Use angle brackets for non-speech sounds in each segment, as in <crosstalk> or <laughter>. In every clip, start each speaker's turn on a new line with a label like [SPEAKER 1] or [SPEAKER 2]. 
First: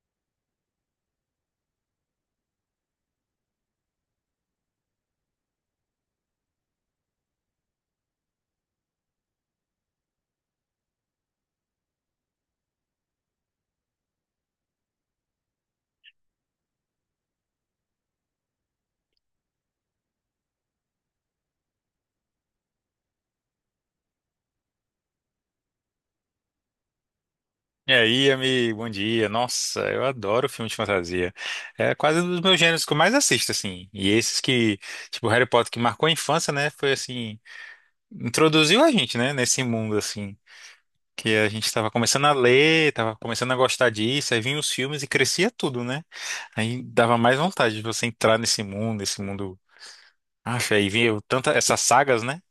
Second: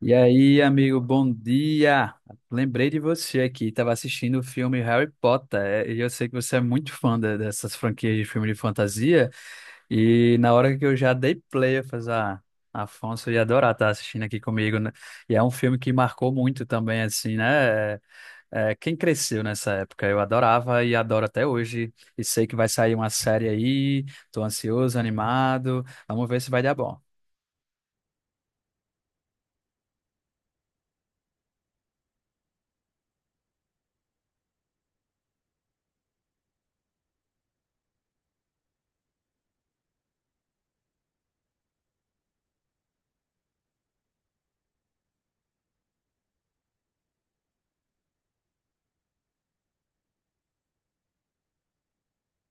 [SPEAKER 1] E aí, amigo, bom dia! Lembrei de você aqui, estava assistindo o filme Harry Potter, e eu sei que você é muito fã dessas franquias de filme de fantasia, e na hora que eu já dei play, eu falei, ah, Afonso ia adorar estar assistindo aqui comigo, né? E é um filme que marcou muito também, assim, né? Quem cresceu nessa época, eu adorava e adoro até hoje, e sei que vai sair uma série aí, tô ansioso, animado, vamos ver se vai dar bom.
[SPEAKER 2] E aí, amigo, bom dia. Nossa, eu adoro filme de fantasia. É quase um dos meus gêneros que eu mais assisto, assim. E esses que, Harry Potter, que marcou a infância, né? Foi assim, introduziu a gente, né? Nesse mundo, assim. Que a gente tava começando a ler, tava começando a gostar disso, aí vinham os filmes e crescia tudo, né? Aí dava mais vontade de você entrar nesse mundo. Acha, aí vinha tanta, essas sagas, né?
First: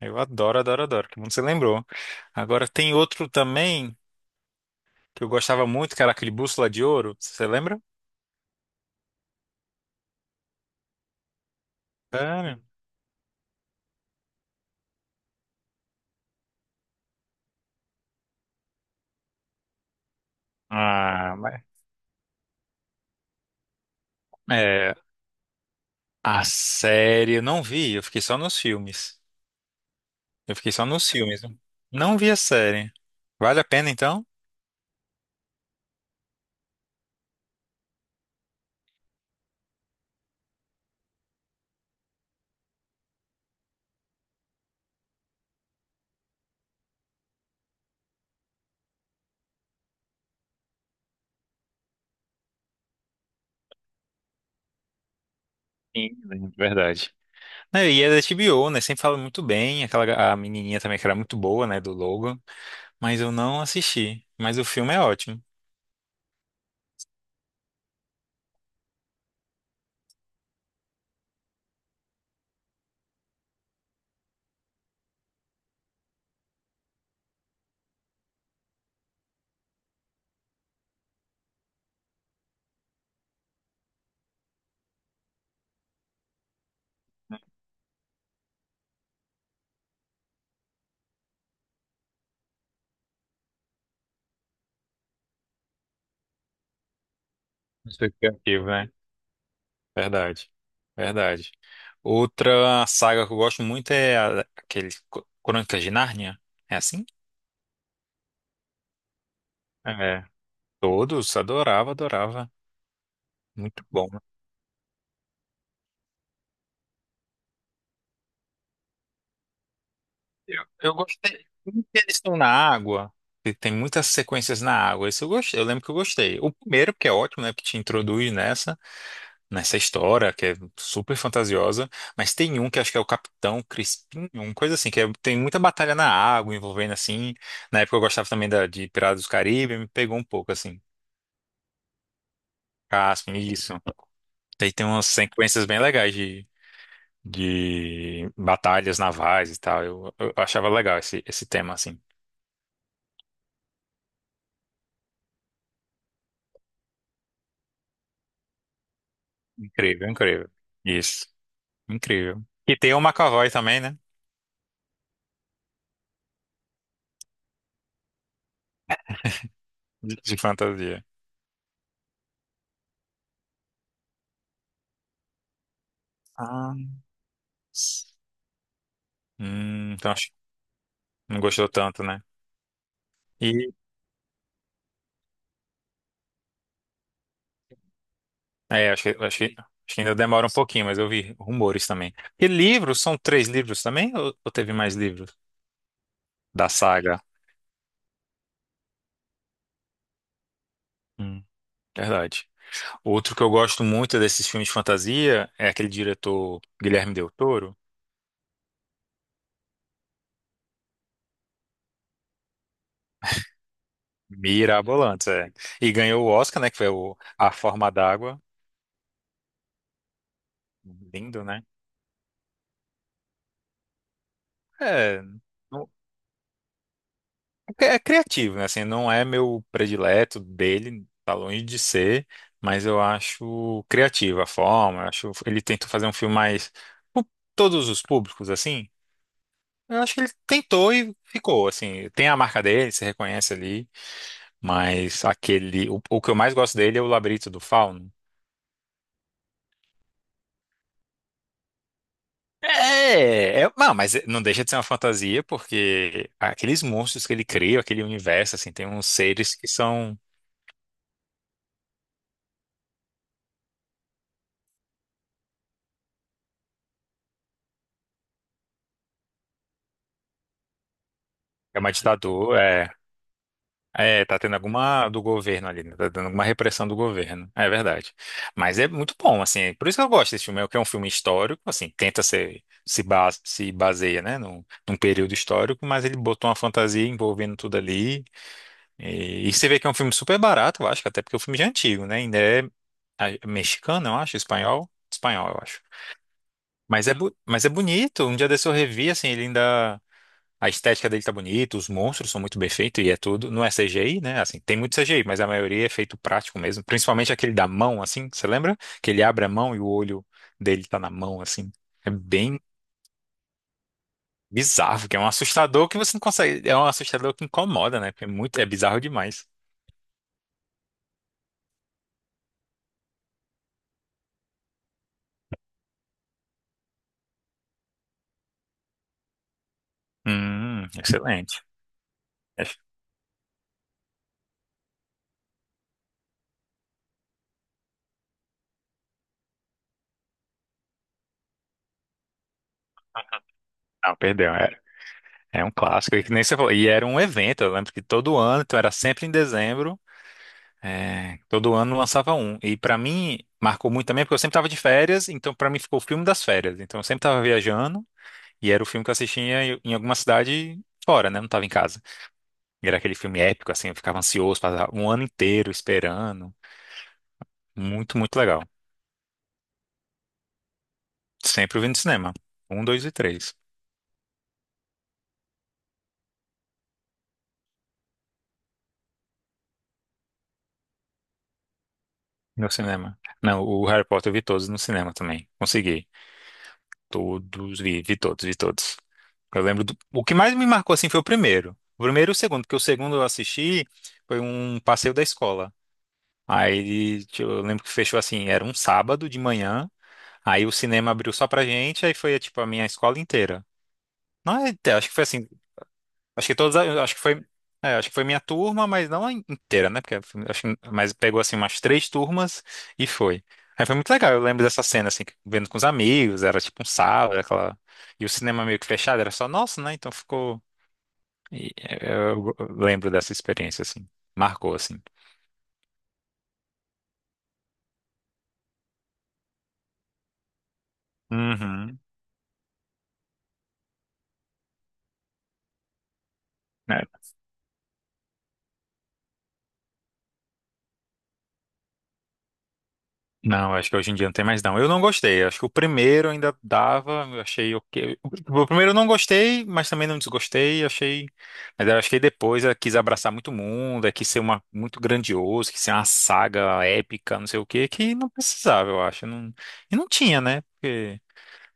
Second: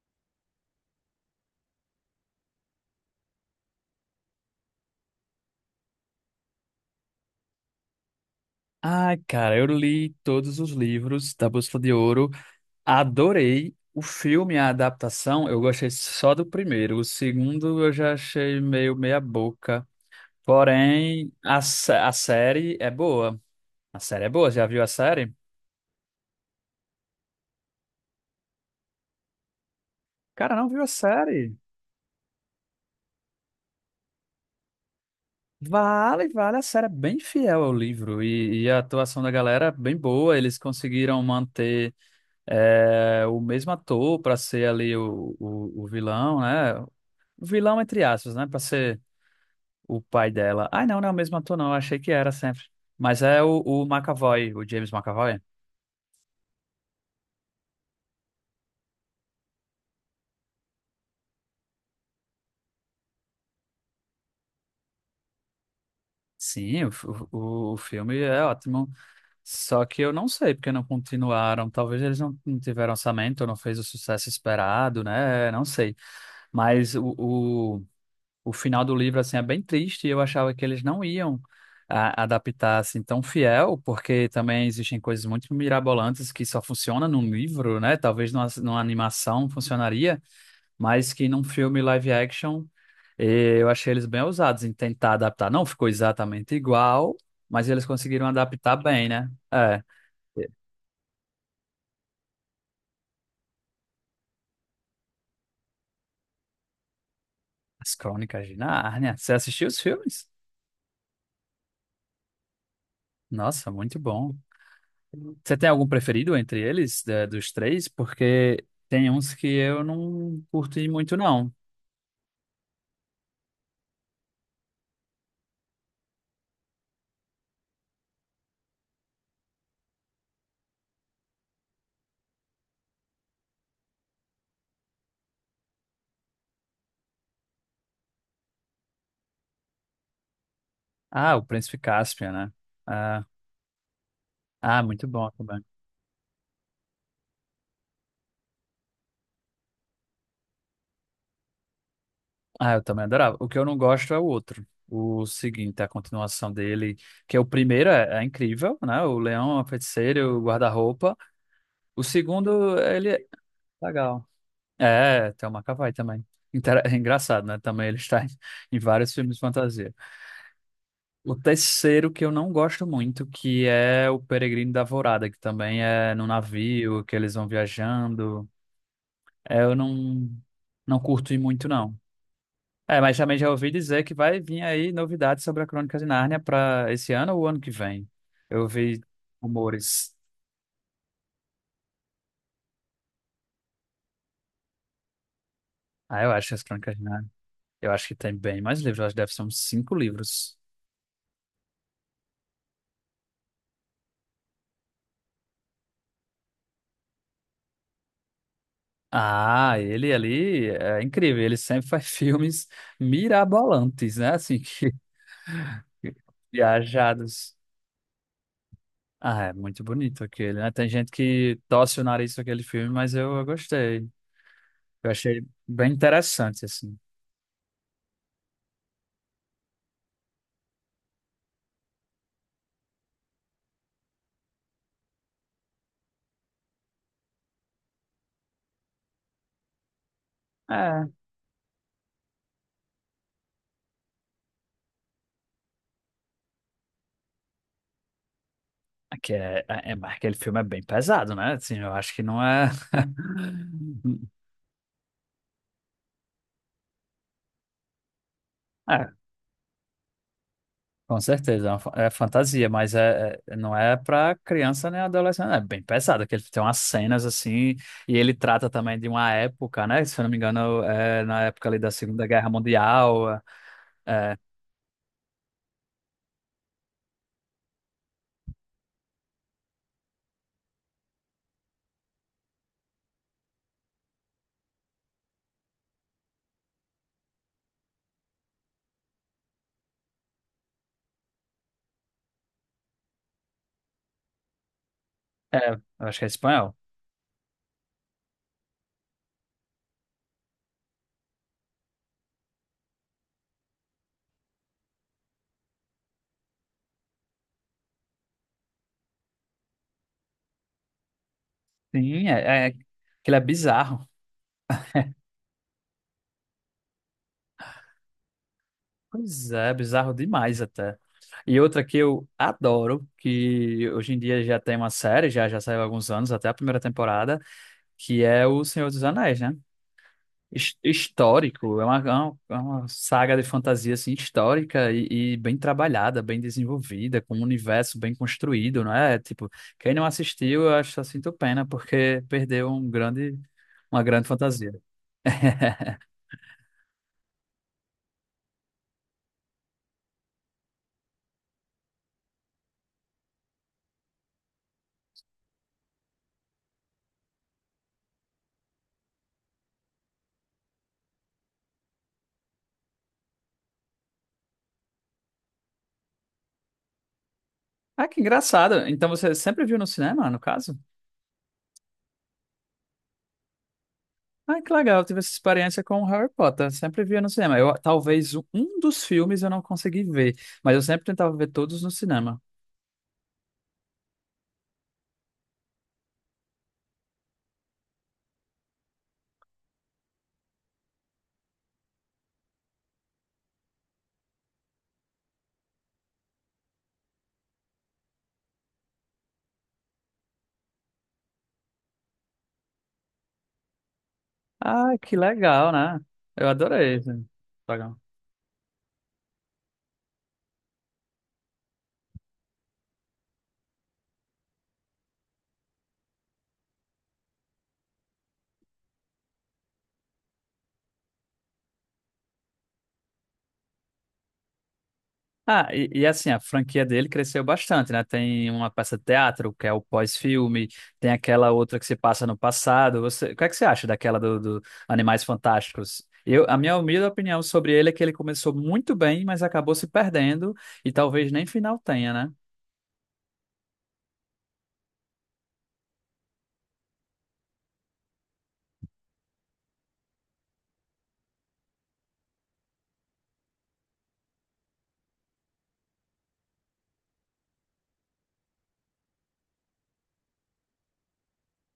[SPEAKER 2] Eu adoro, adoro, adoro. Que mundo você lembrou. Agora tem outro também, que eu gostava muito, que era aquele Bússola de Ouro, você lembra?
[SPEAKER 1] Ai, cara, eu li todos os livros da Bússola de Ouro,
[SPEAKER 2] Sério?
[SPEAKER 1] adorei o filme, a adaptação, eu gostei só do primeiro, o segundo eu já achei meio meia boca, porém
[SPEAKER 2] Ah, mas...
[SPEAKER 1] a série é boa, já viu a
[SPEAKER 2] É,
[SPEAKER 1] série?
[SPEAKER 2] a série eu não vi, eu fiquei só nos filmes.
[SPEAKER 1] Cara,
[SPEAKER 2] Eu
[SPEAKER 1] não
[SPEAKER 2] fiquei
[SPEAKER 1] viu
[SPEAKER 2] só
[SPEAKER 1] a
[SPEAKER 2] nos filmes, né?
[SPEAKER 1] série?
[SPEAKER 2] Não vi a série. Vale a pena então?
[SPEAKER 1] Vale, vale, a série é bem fiel ao livro e a atuação da galera é bem boa, eles conseguiram manter o mesmo ator para ser ali o vilão, né? Vilão entre aspas, né? Pra ser o pai dela. Ai, não, não é o mesmo ator, não. Eu achei que era sempre. Mas é o McAvoy, o James McAvoy.
[SPEAKER 2] Sim, de verdade. Né, e é da HBO, né? Sempre fala muito bem. A menininha também que era muito boa, né? Do Logan. Mas eu não assisti. Mas o filme é ótimo.
[SPEAKER 1] Sim, o filme é ótimo. Só que eu não sei porque não continuaram. Talvez eles não, não tiveram orçamento, não fez o sucesso esperado, né? Não sei. Mas o final do livro assim é bem triste e eu achava que eles não iam adaptar assim tão fiel, porque também existem coisas muito mirabolantes que só funciona num livro, né? Talvez numa animação funcionaria, mas que num filme live action eu achei eles bem ousados em tentar adaptar. Não ficou exatamente igual, mas eles
[SPEAKER 2] Isso
[SPEAKER 1] conseguiram
[SPEAKER 2] aqui é
[SPEAKER 1] adaptar bem, né? É. eh,
[SPEAKER 2] verdade, verdade. Outra saga que eu gosto muito é aquele Crônicas de Nárnia. É assim?
[SPEAKER 1] As Crônicas de Nárnia. Você assistiu os
[SPEAKER 2] É.
[SPEAKER 1] filmes?
[SPEAKER 2] Todos, adorava, adorava.
[SPEAKER 1] Nossa,
[SPEAKER 2] Muito
[SPEAKER 1] muito
[SPEAKER 2] bom.
[SPEAKER 1] bom. Você tem algum preferido entre eles, dos três? Porque tem uns que eu não
[SPEAKER 2] Eu,
[SPEAKER 1] curti
[SPEAKER 2] eu
[SPEAKER 1] muito,
[SPEAKER 2] gostei
[SPEAKER 1] não.
[SPEAKER 2] muito que eles estão na água, e tem muitas sequências na água. Isso eu gostei. Eu lembro que eu gostei. O primeiro, porque é ótimo, né? Que te introduz nessa, nessa história, que é super fantasiosa, mas tem um que acho que é o Capitão Crispim, uma coisa assim, que tem muita batalha na água envolvendo assim. Na época eu gostava também de Piratas do Caribe, me pegou um pouco assim.
[SPEAKER 1] Ah, o Príncipe Caspian, né? Ah,
[SPEAKER 2] Caspian, isso. Daí
[SPEAKER 1] ah,
[SPEAKER 2] tem umas
[SPEAKER 1] muito bom também.
[SPEAKER 2] sequências bem legais de batalhas navais e tal. Eu achava legal esse tema, assim.
[SPEAKER 1] Ah, eu também adorava. O que eu não gosto é o outro. O seguinte, a continuação dele, que é o primeiro é incrível, né? O Leão, a
[SPEAKER 2] Incrível,
[SPEAKER 1] Feiticeira, e o
[SPEAKER 2] incrível.
[SPEAKER 1] Guarda-Roupa.
[SPEAKER 2] Isso,
[SPEAKER 1] O
[SPEAKER 2] incrível. E
[SPEAKER 1] segundo,
[SPEAKER 2] tem o
[SPEAKER 1] ele é
[SPEAKER 2] McAvoy também, né?
[SPEAKER 1] legal. É, tem o McAvoy também. <laughs> É engraçado, né? Também ele está em vários filmes de fantasia.
[SPEAKER 2] De fantasia.
[SPEAKER 1] O terceiro que eu não gosto muito, que é o Peregrino da Alvorada, que também é no
[SPEAKER 2] Ah.
[SPEAKER 1] navio, que eles vão viajando. Eu
[SPEAKER 2] Então acho
[SPEAKER 1] não,
[SPEAKER 2] que
[SPEAKER 1] não curto
[SPEAKER 2] não
[SPEAKER 1] muito,
[SPEAKER 2] gostou
[SPEAKER 1] não.
[SPEAKER 2] tanto, né?
[SPEAKER 1] É, mas também já ouvi dizer que vai vir aí novidades sobre a Crônica de Nárnia para esse ano ou ano que vem. Eu
[SPEAKER 2] É,
[SPEAKER 1] ouvi
[SPEAKER 2] acho que ainda
[SPEAKER 1] rumores.
[SPEAKER 2] demora um pouquinho, mas eu vi rumores também. E livros? São três livros também? Ou teve mais livros
[SPEAKER 1] Ah, eu acho que as
[SPEAKER 2] da
[SPEAKER 1] Crônicas de
[SPEAKER 2] saga?
[SPEAKER 1] Nárnia. Eu acho que tem bem mais livros, eu acho que deve ser uns cinco livros.
[SPEAKER 2] Hum, verdade. Outro que eu gosto muito desses filmes de fantasia é aquele diretor Guilherme Del Toro.
[SPEAKER 1] Ah, ele ali é incrível, ele sempre faz <laughs> filmes mirabolantes, né? Assim, que
[SPEAKER 2] Mirabolantes, é. E ganhou o Oscar, né? Que foi o A
[SPEAKER 1] Viajados.
[SPEAKER 2] Forma d'Água.
[SPEAKER 1] Ah, é muito bonito aquele, né? Tem gente
[SPEAKER 2] Lindo,
[SPEAKER 1] que
[SPEAKER 2] né?
[SPEAKER 1] torce o nariz com aquele filme, mas eu gostei. Eu
[SPEAKER 2] É.
[SPEAKER 1] achei bem interessante, assim.
[SPEAKER 2] É é criativo, né? Assim, não é meu predileto dele, tá longe de ser, mas eu acho criativa a forma. Eu acho ele tentou fazer um filme mais pro todos os públicos, assim. Eu acho que ele tentou
[SPEAKER 1] É,
[SPEAKER 2] e ficou, assim. Tem a marca dele, se reconhece ali, mas aquele, o que eu mais gosto dele é o Labirinto do Fauno.
[SPEAKER 1] aqui mas aquele filme é bem pesado, né? Assim, eu acho que não
[SPEAKER 2] É,
[SPEAKER 1] é.
[SPEAKER 2] não, mas não
[SPEAKER 1] <laughs>
[SPEAKER 2] deixa de ser uma fantasia, porque aqueles monstros que ele cria, aquele universo, assim, tem uns
[SPEAKER 1] É,
[SPEAKER 2] seres que são,
[SPEAKER 1] com certeza, é, uma é fantasia, mas não é pra criança nem adolescente. É bem pesado, aquele tem umas cenas assim, e ele trata também de uma época, né? Se eu não me engano, é na época ali
[SPEAKER 2] é
[SPEAKER 1] da
[SPEAKER 2] uma
[SPEAKER 1] Segunda Guerra
[SPEAKER 2] ditadura, é.
[SPEAKER 1] Mundial.
[SPEAKER 2] É,
[SPEAKER 1] é,
[SPEAKER 2] tá tendo alguma do governo ali, né? Tá dando alguma repressão do governo. É verdade. Mas é muito bom, assim. Por isso que eu gosto desse filme, é que é um filme histórico, assim, tenta ser, se se baseia, né, num período histórico, mas ele botou uma fantasia envolvendo tudo ali. E você vê que é um filme super barato, eu acho, que até porque o filme já é antigo, né? Ainda é mexicano, eu acho, espanhol. Espanhol, eu
[SPEAKER 1] É,
[SPEAKER 2] acho.
[SPEAKER 1] eu acho que é espanhol.
[SPEAKER 2] Mas é bonito. Um dia desse eu revi, assim, ele ainda. A estética dele tá bonita, os monstros são muito bem feitos e é tudo. Não é CGI, né? Assim, tem muito CGI, mas a maioria é feito prático mesmo. Principalmente aquele da mão, assim, você lembra? Que ele abre a mão e o olho dele tá na mão, assim. É
[SPEAKER 1] Sim,
[SPEAKER 2] bem
[SPEAKER 1] aquilo é bizarro.
[SPEAKER 2] bizarro, que é um assustador que você não consegue. É um assustador que incomoda, né? Porque é muito, é bizarro demais.
[SPEAKER 1] Pois é, bizarro demais até. E outra que eu adoro, que hoje em dia já tem uma série, já saiu há alguns anos, até a primeira temporada, que é O Senhor dos Anéis, né?
[SPEAKER 2] Excelente.
[SPEAKER 1] Histórico, é
[SPEAKER 2] É-
[SPEAKER 1] uma saga de fantasia assim, histórica e bem trabalhada, bem desenvolvida, com um universo bem construído, não é? Tipo, quem não assistiu, eu acho só sinto pena, porque perdeu um grande, uma
[SPEAKER 2] não,
[SPEAKER 1] grande
[SPEAKER 2] perdeu,
[SPEAKER 1] fantasia.
[SPEAKER 2] era. É um clássico, e que nem você falou. E era um evento, eu lembro que todo ano, então era sempre em dezembro. É, todo ano lançava um. E pra mim marcou muito também porque eu sempre tava de férias, então pra mim ficou o filme das férias. Então eu sempre tava viajando e era o filme que eu assistia em alguma cidade fora, né? Não tava em casa. E era aquele filme épico assim, eu ficava ansioso, passava um ano inteiro esperando.
[SPEAKER 1] Ah,
[SPEAKER 2] Muito,
[SPEAKER 1] que
[SPEAKER 2] muito legal.
[SPEAKER 1] engraçado. Então você sempre viu no cinema, no caso?
[SPEAKER 2] Sempre eu vi no cinema. Um, dois e três
[SPEAKER 1] Ah, que legal, eu tive essa experiência com o Harry Potter. Sempre via no cinema. Eu, talvez um dos filmes eu não consegui ver, mas eu sempre tentava ver todos no cinema.
[SPEAKER 2] no cinema. Não, o Harry Potter eu vi todos no cinema também. Consegui. Todos, vi todos. Eu lembro do... O que mais me marcou, assim, foi o primeiro. O primeiro e o segundo, porque o segundo eu assisti foi um passeio da escola. Aí, tipo, eu lembro que fechou assim, era um sábado de manhã, aí o cinema abriu só pra gente, aí foi, tipo, a minha escola inteira. Não, é,
[SPEAKER 1] Ah,
[SPEAKER 2] acho que
[SPEAKER 1] que
[SPEAKER 2] foi assim,
[SPEAKER 1] legal, né?
[SPEAKER 2] Acho
[SPEAKER 1] Eu
[SPEAKER 2] que todas,
[SPEAKER 1] adorei esse
[SPEAKER 2] acho que foi, é,
[SPEAKER 1] programa.
[SPEAKER 2] acho que foi minha turma, mas não a inteira, né? Porque acho que, mas pegou assim umas três turmas e foi. Aí foi muito legal, eu lembro dessa cena assim, vendo com os amigos, era tipo um sábado, aquela e o cinema meio que fechado, era só nosso, né? Então ficou eu lembro dessa experiência assim, marcou assim.
[SPEAKER 1] Ah, e assim, a franquia dele cresceu bastante, né? Tem uma peça de teatro, que é o pós-filme, tem aquela outra que se
[SPEAKER 2] Uhum.
[SPEAKER 1] passa no passado. Você, o que é que você acha daquela do Animais Fantásticos? Eu, a minha humilde opinião sobre ele é que ele começou muito bem, mas acabou se perdendo e talvez nem final tenha, né?
[SPEAKER 2] Não, acho que hoje em dia não tem mais não. Eu não gostei. Acho que o primeiro ainda dava, eu achei ok. O primeiro eu não gostei, mas também não desgostei, achei. Mas eu acho que depois ela quis abraçar muito mundo, é, quis ser uma muito grandioso, quis ser uma saga épica, não sei o quê, que não precisava, eu acho. Não... E não tinha, né? Porque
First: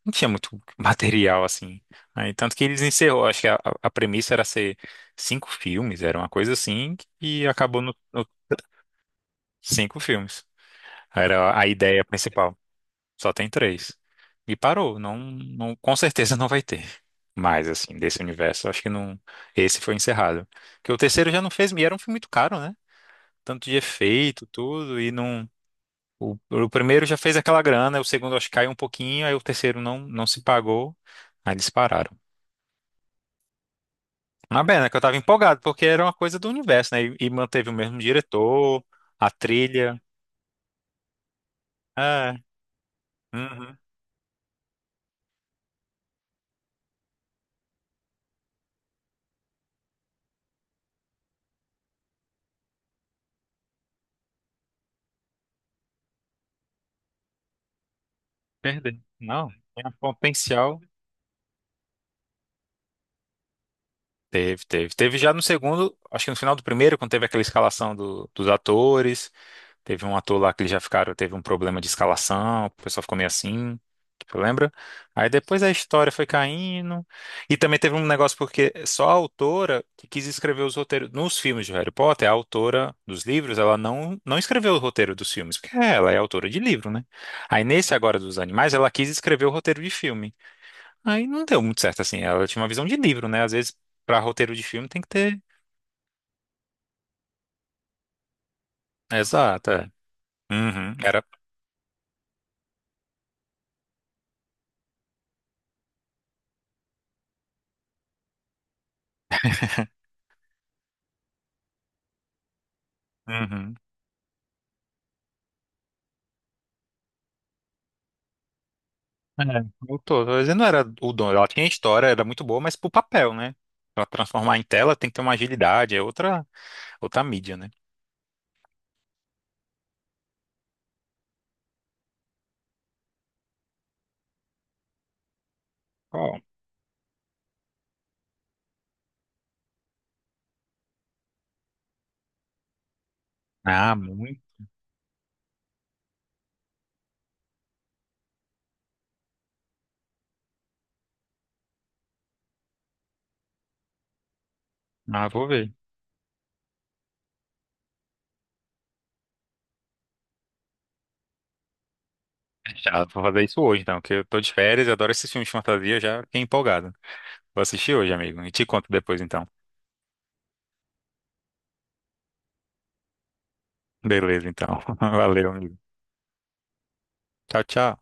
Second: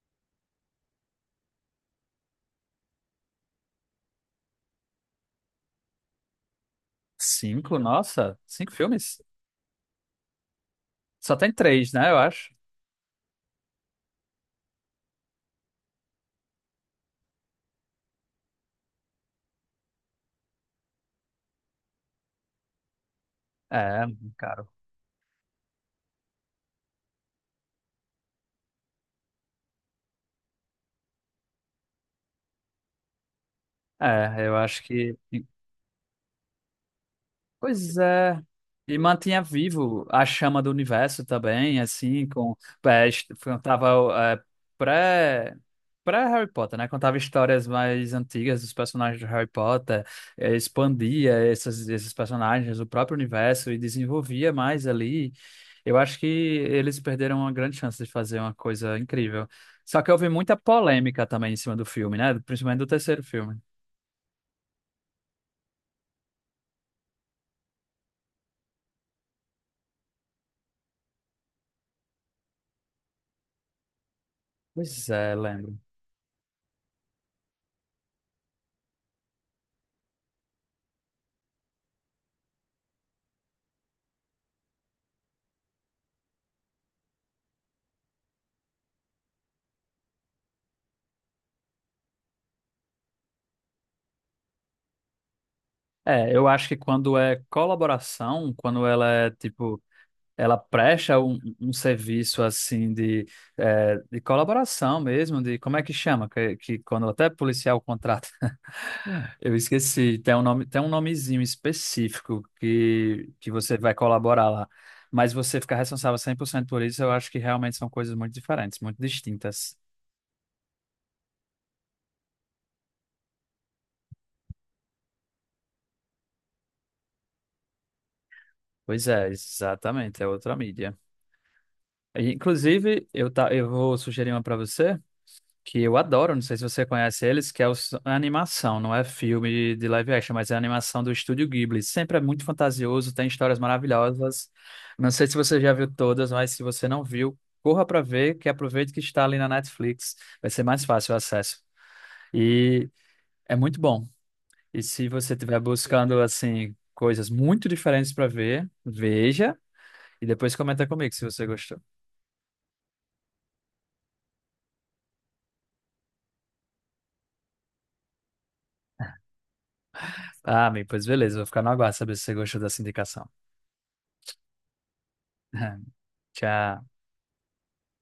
[SPEAKER 2] não tinha muito <laughs> material assim. Aí, tanto que eles encerrou, acho que a premissa era ser cinco filmes, era uma coisa assim, e
[SPEAKER 1] Cinco?
[SPEAKER 2] acabou no
[SPEAKER 1] Nossa, cinco filmes?
[SPEAKER 2] cinco filmes.
[SPEAKER 1] Só tem
[SPEAKER 2] Era a
[SPEAKER 1] três,
[SPEAKER 2] ideia
[SPEAKER 1] né? Eu acho.
[SPEAKER 2] principal. Só tem três. E parou. Não, não, com certeza não vai ter mais assim, desse universo, acho que não. Esse foi encerrado. Porque o terceiro já não fez. E era um filme muito caro, né? Tanto de
[SPEAKER 1] É,
[SPEAKER 2] efeito,
[SPEAKER 1] caro.
[SPEAKER 2] tudo. E não. O primeiro já fez aquela grana. O segundo, acho que caiu um pouquinho. Aí o terceiro não, não se pagou. Aí eles pararam.
[SPEAKER 1] É, eu
[SPEAKER 2] Mas bem,
[SPEAKER 1] acho
[SPEAKER 2] né, que eu tava
[SPEAKER 1] que.
[SPEAKER 2] empolgado, porque era uma coisa do universo, né? E manteve o
[SPEAKER 1] Pois
[SPEAKER 2] mesmo
[SPEAKER 1] é.
[SPEAKER 2] diretor,
[SPEAKER 1] E
[SPEAKER 2] a
[SPEAKER 1] mantinha
[SPEAKER 2] trilha.
[SPEAKER 1] vivo a chama do universo também, assim,
[SPEAKER 2] É.
[SPEAKER 1] com.
[SPEAKER 2] Uhum.
[SPEAKER 1] Tava, é, pré. Pré-Harry Potter, né? Contava histórias mais antigas dos personagens de Harry Potter, expandia essas, esses personagens, o próprio universo e desenvolvia mais ali. Eu acho que eles perderam uma grande chance de fazer uma
[SPEAKER 2] Perdeu.
[SPEAKER 1] coisa incrível.
[SPEAKER 2] Não, tinha
[SPEAKER 1] Só que houve muita
[SPEAKER 2] potencial.
[SPEAKER 1] polêmica também em cima do filme, né? Principalmente do terceiro filme.
[SPEAKER 2] Teve, teve. Teve já no segundo, acho que no final do primeiro, quando teve aquela escalação dos atores. Teve um ator lá que eles já ficaram, teve um problema de escalação, o pessoal ficou meio assim, tu lembra?
[SPEAKER 1] Pois
[SPEAKER 2] Aí
[SPEAKER 1] é,
[SPEAKER 2] depois a
[SPEAKER 1] lembro.
[SPEAKER 2] história foi caindo. E também teve um negócio porque só a autora que quis escrever os roteiros nos filmes de Harry Potter, a autora dos livros, ela não escreveu o roteiro dos filmes, porque ela é autora de livro, né? Aí nesse agora dos animais, ela quis escrever o roteiro de filme. Aí não deu muito certo, assim. Ela tinha uma visão de livro, né? Às vezes, pra roteiro de filme tem que ter.
[SPEAKER 1] É, eu acho que quando é colaboração, quando ela é
[SPEAKER 2] Exato,
[SPEAKER 1] tipo,
[SPEAKER 2] é.
[SPEAKER 1] ela
[SPEAKER 2] Uhum.
[SPEAKER 1] presta
[SPEAKER 2] Era.
[SPEAKER 1] um serviço assim de, de colaboração mesmo, de como é que chama? Que quando até policial contrata. <laughs> Eu esqueci, tem um nome, tem um nomezinho específico que
[SPEAKER 2] Uhum.
[SPEAKER 1] você vai colaborar lá. Mas você ficar responsável 100% por cento por isso, eu acho que realmente são coisas muito diferentes, muito
[SPEAKER 2] É,
[SPEAKER 1] distintas.
[SPEAKER 2] tô dizendo, não era o dono. Ela tinha história, era muito boa, mas pro papel, né? Pra transformar em tela tem que ter uma agilidade, é outra mídia, né?
[SPEAKER 1] Pois é, exatamente, é outra mídia. E, inclusive, eu, tá, eu vou sugerir uma para você. Que eu adoro,
[SPEAKER 2] Ó.
[SPEAKER 1] não sei se você conhece eles, que é a animação, não é filme de live action, mas é a animação do Estúdio Ghibli. Sempre é muito fantasioso, tem histórias
[SPEAKER 2] Ah, muito.
[SPEAKER 1] maravilhosas. Não sei se você já viu todas, mas se você não viu, corra para ver, que aproveite que está ali na Netflix, vai ser mais fácil o acesso. E é muito bom. E se
[SPEAKER 2] Ah,
[SPEAKER 1] você
[SPEAKER 2] vou
[SPEAKER 1] estiver
[SPEAKER 2] ver.
[SPEAKER 1] buscando assim coisas muito diferentes para ver, veja e depois comenta comigo se você gostou.
[SPEAKER 2] Já vou fazer isso hoje, então, que eu tô de férias, eu adoro esses filmes de fantasia, já fiquei empolgado. Vou assistir hoje, amigo. E te conto depois, então.
[SPEAKER 1] Ah, amigo, pois beleza, vou ficar no aguardo saber se você gostou dessa indicação.
[SPEAKER 2] Beleza, então. <laughs> Valeu, amigo.
[SPEAKER 1] <laughs> Tchau.
[SPEAKER 2] Tchau, tchau.